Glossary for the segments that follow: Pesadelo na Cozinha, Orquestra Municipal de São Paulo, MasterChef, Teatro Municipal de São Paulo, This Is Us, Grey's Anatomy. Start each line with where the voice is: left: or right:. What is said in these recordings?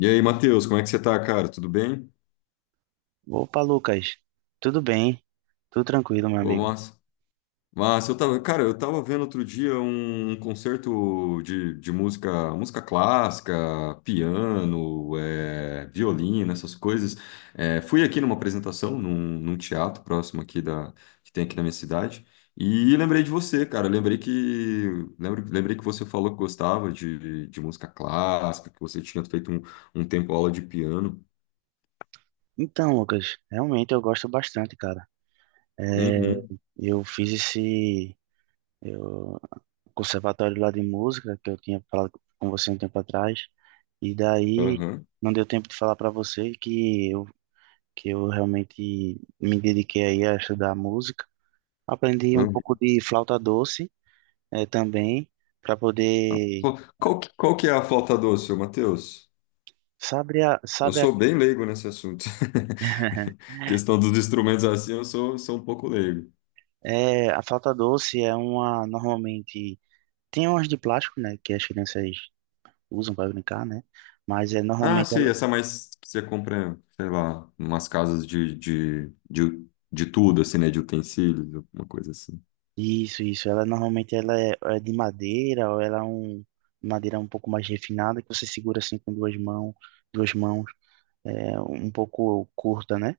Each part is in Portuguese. left: E aí, Matheus, como é que você tá, cara? Tudo bem?
right: Opa, Lucas. Tudo bem? Tudo tranquilo, meu
left: Ô,
right: amigo.
left: massa. Massa, eu tava, cara, eu tava vendo outro dia um concerto de música, música clássica, piano, violino, essas coisas. É, fui aqui numa apresentação, num teatro próximo aqui da, que tem aqui na minha cidade, e lembrei de você, cara. Lembrei que, lembrei que você falou que gostava de música clássica, que você tinha feito um tempo aula de piano.
right: Então, Lucas, realmente eu gosto bastante, cara. É,
left: Uhum,
right: eu fiz eu, conservatório lá de música que eu tinha falado com você um tempo atrás, e daí
left: aham.
right: não deu tempo de falar para você que eu realmente me dediquei aí a estudar música. Aprendi um pouco de flauta doce também, para poder.
left: Qual que é a flauta doce, ô Matheus?
right: Sabe, a,
left: Eu
right: sabe a,
left: sou bem leigo nesse assunto. Questão dos instrumentos assim, sou um pouco leigo.
right: a flauta doce é uma, normalmente. Tem umas de plástico, né, que as crianças usam para brincar, né? Mas é
left: Ah,
right: normalmente
left: sei,
right: ela.
left: essa mais que você compra, sei lá, umas casas de tudo, assim, né? De utensílios, alguma coisa assim.
right: Isso, ela normalmente ela é de madeira ou ela é um madeira um pouco mais refinada que você segura assim com duas mãos, é um pouco curta, né?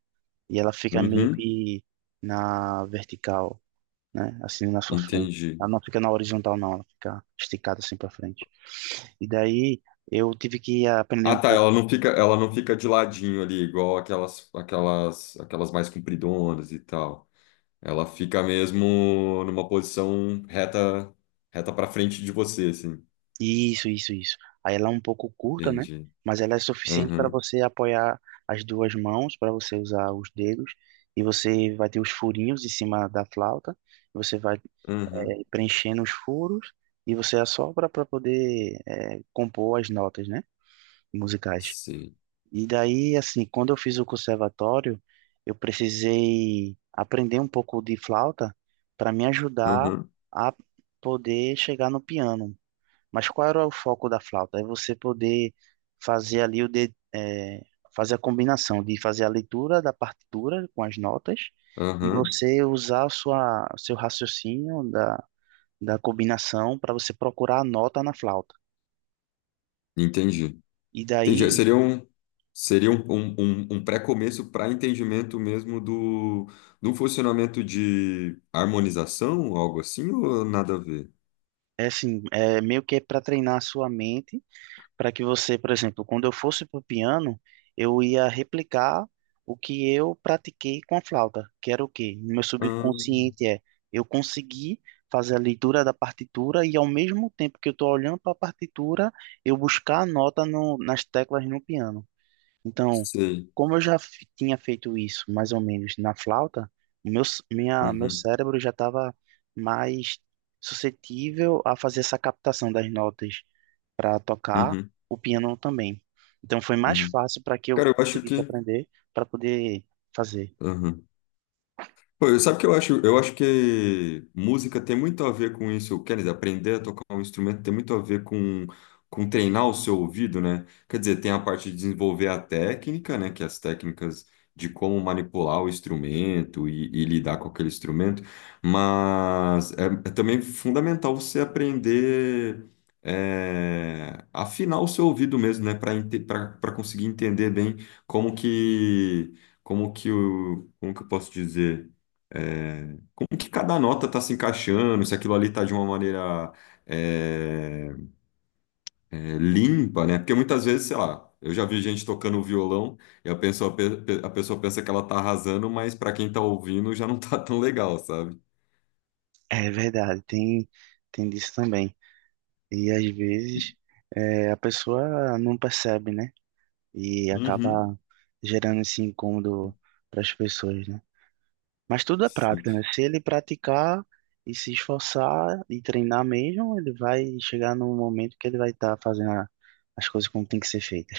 right: E ela fica meio
left: Uhum,
right: que na vertical, né? Assim na sua frente.
left: entendi.
right: Ela não fica na horizontal não, ela fica esticada assim para frente. E daí eu tive que aprender
left: Ah,
right: um
left: tá,
right: pouco.
left: ela não fica de ladinho ali, igual aquelas mais compridonas e tal. Ela fica mesmo numa posição reta, reta para frente de você, assim.
right: Isso, isso, isso. Aí ela é um pouco curta, né?
left: Entendi.
right: Mas ela é suficiente para
left: Aham,
right: você apoiar as duas mãos, para você usar os dedos, e você vai ter os furinhos em cima da flauta, você vai
left: aham,
right: preenchendo os furos e você assopra para poder compor as notas, né? Musicais.
left: sei.
right: E daí, assim, quando eu fiz o conservatório, eu precisei aprender um pouco de flauta para me ajudar
left: Aham,
right: a poder chegar no piano. Mas qual era o foco da flauta? É você poder fazer ali fazer a combinação de fazer a leitura da partitura com as notas e
left: aham,
right: você usar a sua seu raciocínio da combinação para você procurar a nota na flauta.
left: entendi.
right: E
left: Entendi.
right: daí,
left: Seria um, um pré-começo para entendimento mesmo do, do funcionamento de harmonização, algo assim, ou nada a ver?
right: é assim, é meio que é para treinar a sua mente para que você, por exemplo, quando eu fosse para o piano, eu ia replicar o que eu pratiquei com a flauta, que era o quê? No meu
left: Ah,
right: subconsciente eu consegui fazer a leitura da partitura e ao mesmo tempo que eu estou olhando para a partitura, eu buscar a nota no, nas teclas no piano. Então,
left: sei.
right: como eu já tinha feito isso mais ou menos na flauta, o meu, c- minha, meu
left: Uhum,
right: cérebro já estava mais suscetível a fazer essa captação das notas para tocar
left: uhum,
right: o piano também. Então, foi mais
left: uhum.
right: fácil para que eu
left: Cara, eu acho
right: conseguisse
left: que.
right: aprender para poder fazer.
left: Aham. Pô, sabe que eu acho? Eu acho que música tem muito a ver com isso. Quer dizer, aprender a tocar um instrumento tem muito a ver com treinar o seu ouvido, né? Quer dizer, tem a parte de desenvolver a técnica, né? Que é as técnicas de como manipular o instrumento e lidar com aquele instrumento. Mas é, é também fundamental você aprender afinar o seu ouvido mesmo, né? Para para conseguir entender bem como que como que o como que eu posso dizer é, como que cada nota está se encaixando, se aquilo ali está de uma maneira é, é, limpa, né? Porque muitas vezes, sei lá, eu já vi gente tocando violão e a pessoa, a pessoa pensa que ela tá arrasando, mas para quem tá ouvindo já não tá tão legal, sabe?
right: É verdade, tem disso também. E às vezes a pessoa não percebe, né? E
left: Uhum.
right: acaba gerando esse incômodo para as pessoas, né? Mas tudo é
left: Sim.
right: prática, né? Se ele praticar e se esforçar e treinar mesmo, ele vai chegar num momento que ele vai estar fazendo as coisas como tem que ser feitas.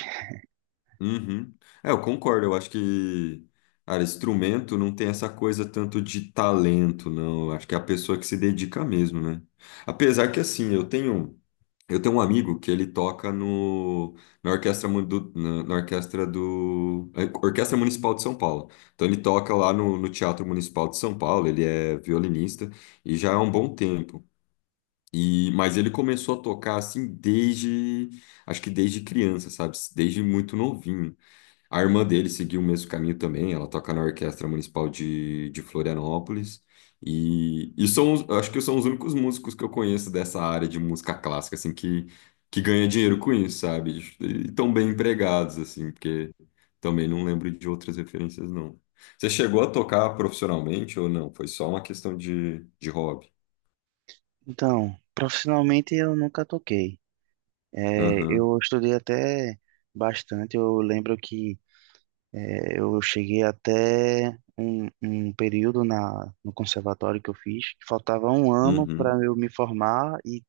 left: Uhum. É, eu concordo. Eu acho que, cara, instrumento não tem essa coisa tanto de talento, não. Eu acho que é a pessoa que se dedica mesmo, né? Apesar que, assim, eu tenho um amigo que ele toca no, na orquestra, na orquestra do, Orquestra Municipal de São Paulo. Então, ele toca lá no, no Teatro Municipal de São Paulo. Ele é violinista e já há um bom tempo. E, mas ele começou a tocar assim desde, acho que desde criança, sabe? Desde muito novinho. A irmã dele seguiu o mesmo caminho também, ela toca na Orquestra Municipal de Florianópolis. E são, acho que são os únicos músicos que eu conheço dessa área de música clássica, assim, que ganha dinheiro com isso, sabe? E tão bem empregados, assim, porque também não lembro de outras referências, não. Você chegou a tocar profissionalmente ou não? Foi só uma questão de hobby?
right: Então, profissionalmente eu nunca toquei. É,
left: Aham,
right: eu estudei até bastante. Eu lembro que eu cheguei até um, período na, no conservatório que eu fiz, que faltava um ano para
left: uhum,
right: eu me formar e,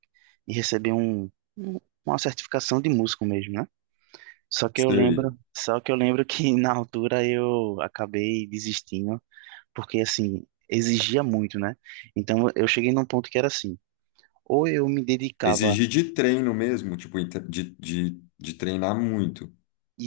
right: e receber um- uma certificação de músico mesmo, né? Só que eu
left: sei.
right: lembro, só que eu lembro que na altura eu acabei desistindo, porque assim, exigia muito, né? Então eu cheguei num ponto que era assim, ou eu me dedicava.
left: Exigir de treino mesmo, tipo, de treinar muito,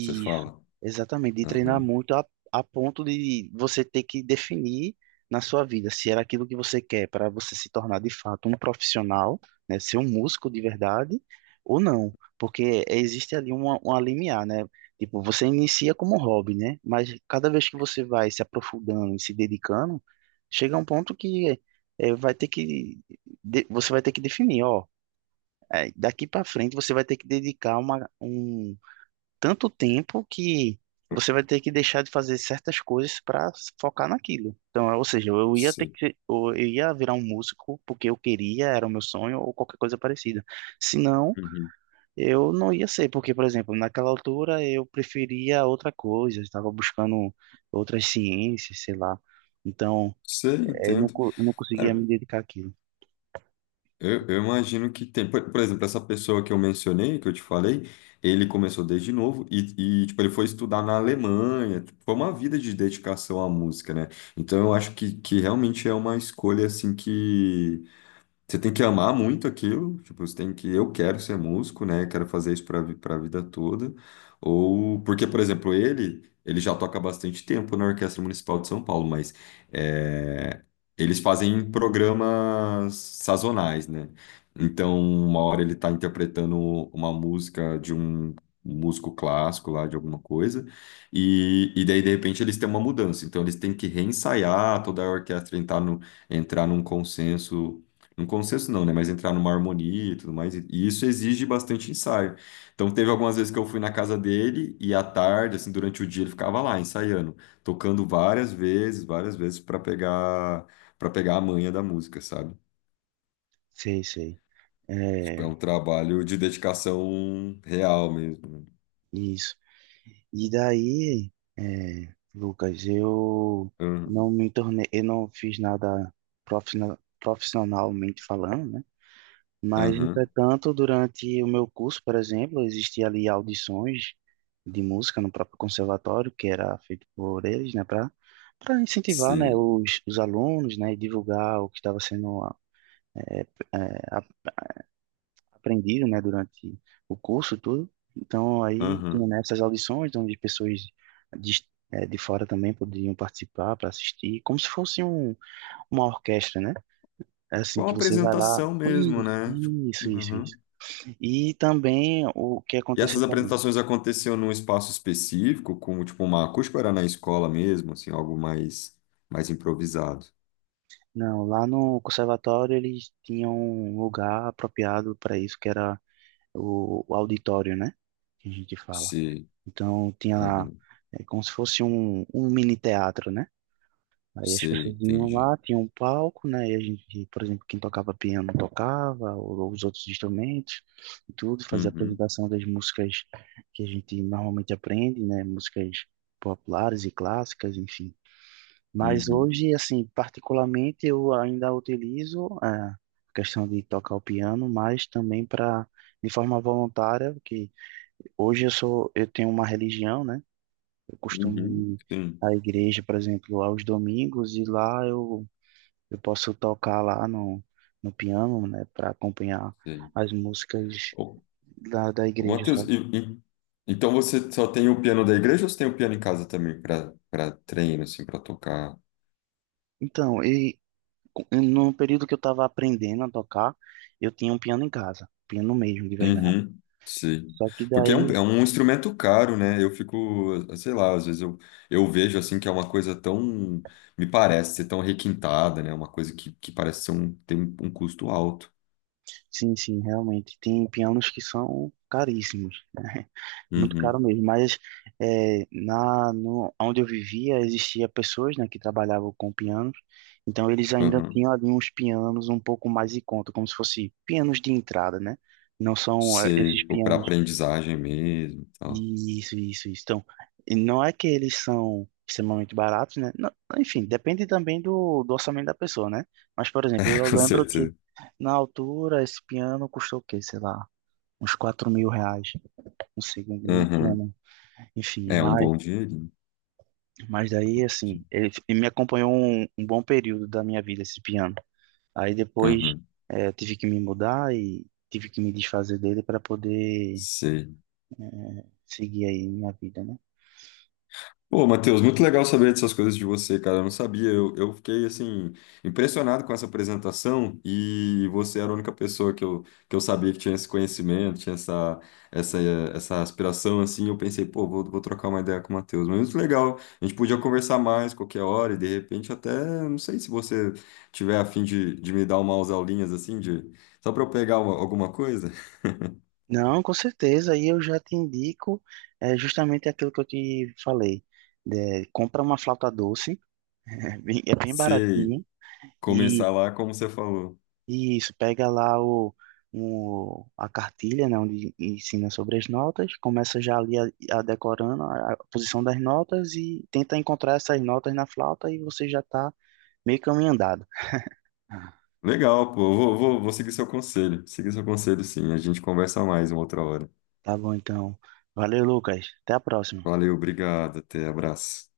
left: você fala.
right: exatamente, de treinar
left: Aham,
right: muito a ponto de você ter que definir na sua vida se era aquilo que você quer para você se tornar de fato um profissional, né, ser um músico de verdade ou não, porque existe ali uma, limiar, né? Tipo, você inicia como hobby, né? Mas cada vez que você vai se aprofundando e se dedicando, chega um ponto que vai ter que você vai ter que definir, ó, daqui para frente você vai ter que dedicar um tanto tempo que você vai ter que deixar de fazer certas coisas para focar naquilo. Então, ou seja, eu ia ter
left: sei.
right: que, eu ia virar um músico porque eu queria, era o meu sonho ou qualquer coisa parecida. Senão,
left: Uhum.
right: eu não ia ser, porque, por exemplo, naquela altura eu preferia outra coisa, eu estava buscando outras ciências, sei lá. Então,
left: Sei,
right: eu não,
left: entendo.
right: co- eu não conseguia me
left: Cara,
right: dedicar àquilo.
left: eu imagino que tem. Por exemplo, essa pessoa que eu mencionei, que eu te falei, ele começou desde novo e, tipo, ele foi estudar na Alemanha. Tipo, foi uma vida de dedicação à música, né? Então eu acho que realmente é uma escolha assim que. Você tem que amar muito aquilo, tipo, você tem que, eu quero ser músico, né? Quero fazer isso para para a vida toda. Ou porque, por exemplo, ele já toca há bastante tempo na Orquestra Municipal de São Paulo, mas é, eles fazem programas sazonais, né? Então, uma hora ele está interpretando uma música de um músico clássico lá de alguma coisa, e daí de repente eles têm uma mudança, então eles têm que reensaiar toda a orquestra entrar no, entrar num consenso um consenso não, né? Mas entrar numa harmonia e tudo mais. E isso exige bastante ensaio. Então, teve algumas vezes que eu fui na casa dele e à tarde, assim, durante o dia, ele ficava lá ensaiando, tocando várias vezes para pegar a manha da música, sabe?
right: Sei, sei.
left: Tipo, é um
right: É,
left: trabalho de dedicação real mesmo. Né?
right: isso. E daí, Lucas, eu
left: Aham,
right: não me tornei, eu não fiz nada profissionalmente falando, né? Mas,
left: aham,
right: entretanto, durante o meu curso, por exemplo, existia ali audições de música no próprio conservatório, que era feito por eles, né, para incentivar, né,
left: sim,
right: os alunos, né, e divulgar o que estava sendo é, aprendido, né, durante o curso todo. Então, aí, tinha,
left: aham.
right: né, essas audições onde pessoas de, de fora também poderiam participar para assistir, como se fosse uma orquestra, né? É assim,
left: Com a
right: que você vai lá.
left: apresentação mesmo,
right: Isso,
left: né? Tipo,
right: isso, isso,
left: Aham.
right: isso. E também o que
left: E
right: aconteceu
left: essas
right: também.
left: apresentações aconteciam num espaço específico, como tipo uma acústica, ou era na escola mesmo, assim, algo mais mais improvisado.
right: Não, lá no conservatório eles tinham um lugar apropriado para isso, que era o auditório, né? Que a gente fala.
left: Sim,
right: Então, tinha lá,
left: uhum,
right: é como se fosse um, mini teatro, né? Aí as
left: sim,
right: pessoas iam
left: entendi.
right: lá, tinha um palco, né? E a gente, por exemplo, quem tocava piano tocava, ou os outros instrumentos, e tudo, fazia a
left: Uhum,
right: apresentação das músicas que a gente normalmente aprende, né? Músicas populares e clássicas, enfim. Mas
left: uhum,
right: hoje, assim, particularmente, eu ainda utilizo a questão de tocar o piano, mas também para, de forma voluntária, porque hoje eu tenho uma religião, né? Eu costumo
left: uhum,
right: ir
left: sim,
right: à igreja, por exemplo, aos domingos, e lá eu posso tocar lá no, piano, né, para acompanhar
left: sim.
right: as músicas
left: Ô,
right: da
left: ô,
right: igreja,
left: Matheus,
right: sabe?
left: então você só tem o piano da igreja ou você tem o piano em casa também para para treino, assim, para tocar?
right: Então, no período que eu estava aprendendo a tocar, eu tinha um piano em casa, piano mesmo, de verdade.
left: Uhum, sim.
right: Só que
left: Porque
right: daí.
left: é um instrumento caro, né? Eu fico, sei lá, às vezes eu vejo assim que é uma coisa tão, me parece ser tão requintada, né? Uma coisa que parece ser um, tem um, um custo alto.
right: Sim, sim, realmente. Tem pianos que são caríssimos, né? Muito caro
left: Uhum,
right: mesmo. Mas na, no, onde eu vivia, existia pessoas, né, que trabalhavam com pianos. Então, eles ainda
left: uhum.
right: tinham ali uns pianos um pouco mais em conta, como se fosse pianos de entrada, né? Não são
left: Sei,
right: esses
left: tipo, para
right: pianos.
left: aprendizagem mesmo, e tal.
right: Isso, isso, isso. Então, e não é que eles são extremamente baratos, né? Não, enfim, depende também do orçamento da pessoa, né? Mas, por exemplo, eu
left: Com
right: lembro que
left: certeza.
right: na altura esse piano custou o quê? Sei lá, uns R$ 4.000. Não sei nem que
left: Uhum.
right: ano. Enfim,
left: É um
right: mas,
left: bom dinheirinho.
right: mas daí, assim, ele, me acompanhou um bom período da minha vida, esse piano. Aí depois
left: Uhum.
right: eu tive que me mudar e tive que me desfazer dele para poder
left: Sei.
right: seguir aí minha vida, né?
left: Pô, Matheus, muito legal saber dessas coisas de você, cara. Eu não sabia. Eu fiquei, assim, impressionado com essa apresentação e você era a única pessoa que eu sabia que tinha esse conhecimento, tinha essa, essa, essa aspiração, assim. Eu pensei, pô, vou, vou trocar uma ideia com o Matheus. Mas muito legal. A gente podia conversar mais qualquer hora e, de repente, até, não sei se você tiver a fim de me dar umas aulinhas, assim, de, só para eu pegar alguma coisa.
right: Não, com certeza. E eu já te indico justamente aquilo que eu te falei. Né, compra uma flauta doce, é bem
left: Sei,
right: baratinho. E,
left: começar lá como você falou.
right: e isso, pega lá a cartilha, né, onde ensina sobre as notas. Começa já ali a decorando a posição das notas e tenta encontrar essas notas na flauta e você já está meio caminho andado. Ah,
left: Legal, pô. Eu Vou, vou, vou seguir seu conselho. Seguir seu conselho, sim. A gente conversa mais uma outra hora.
right: tá bom, então. Valeu, Lucas. Até a próxima.
left: Valeu, obrigado. Até, abraço.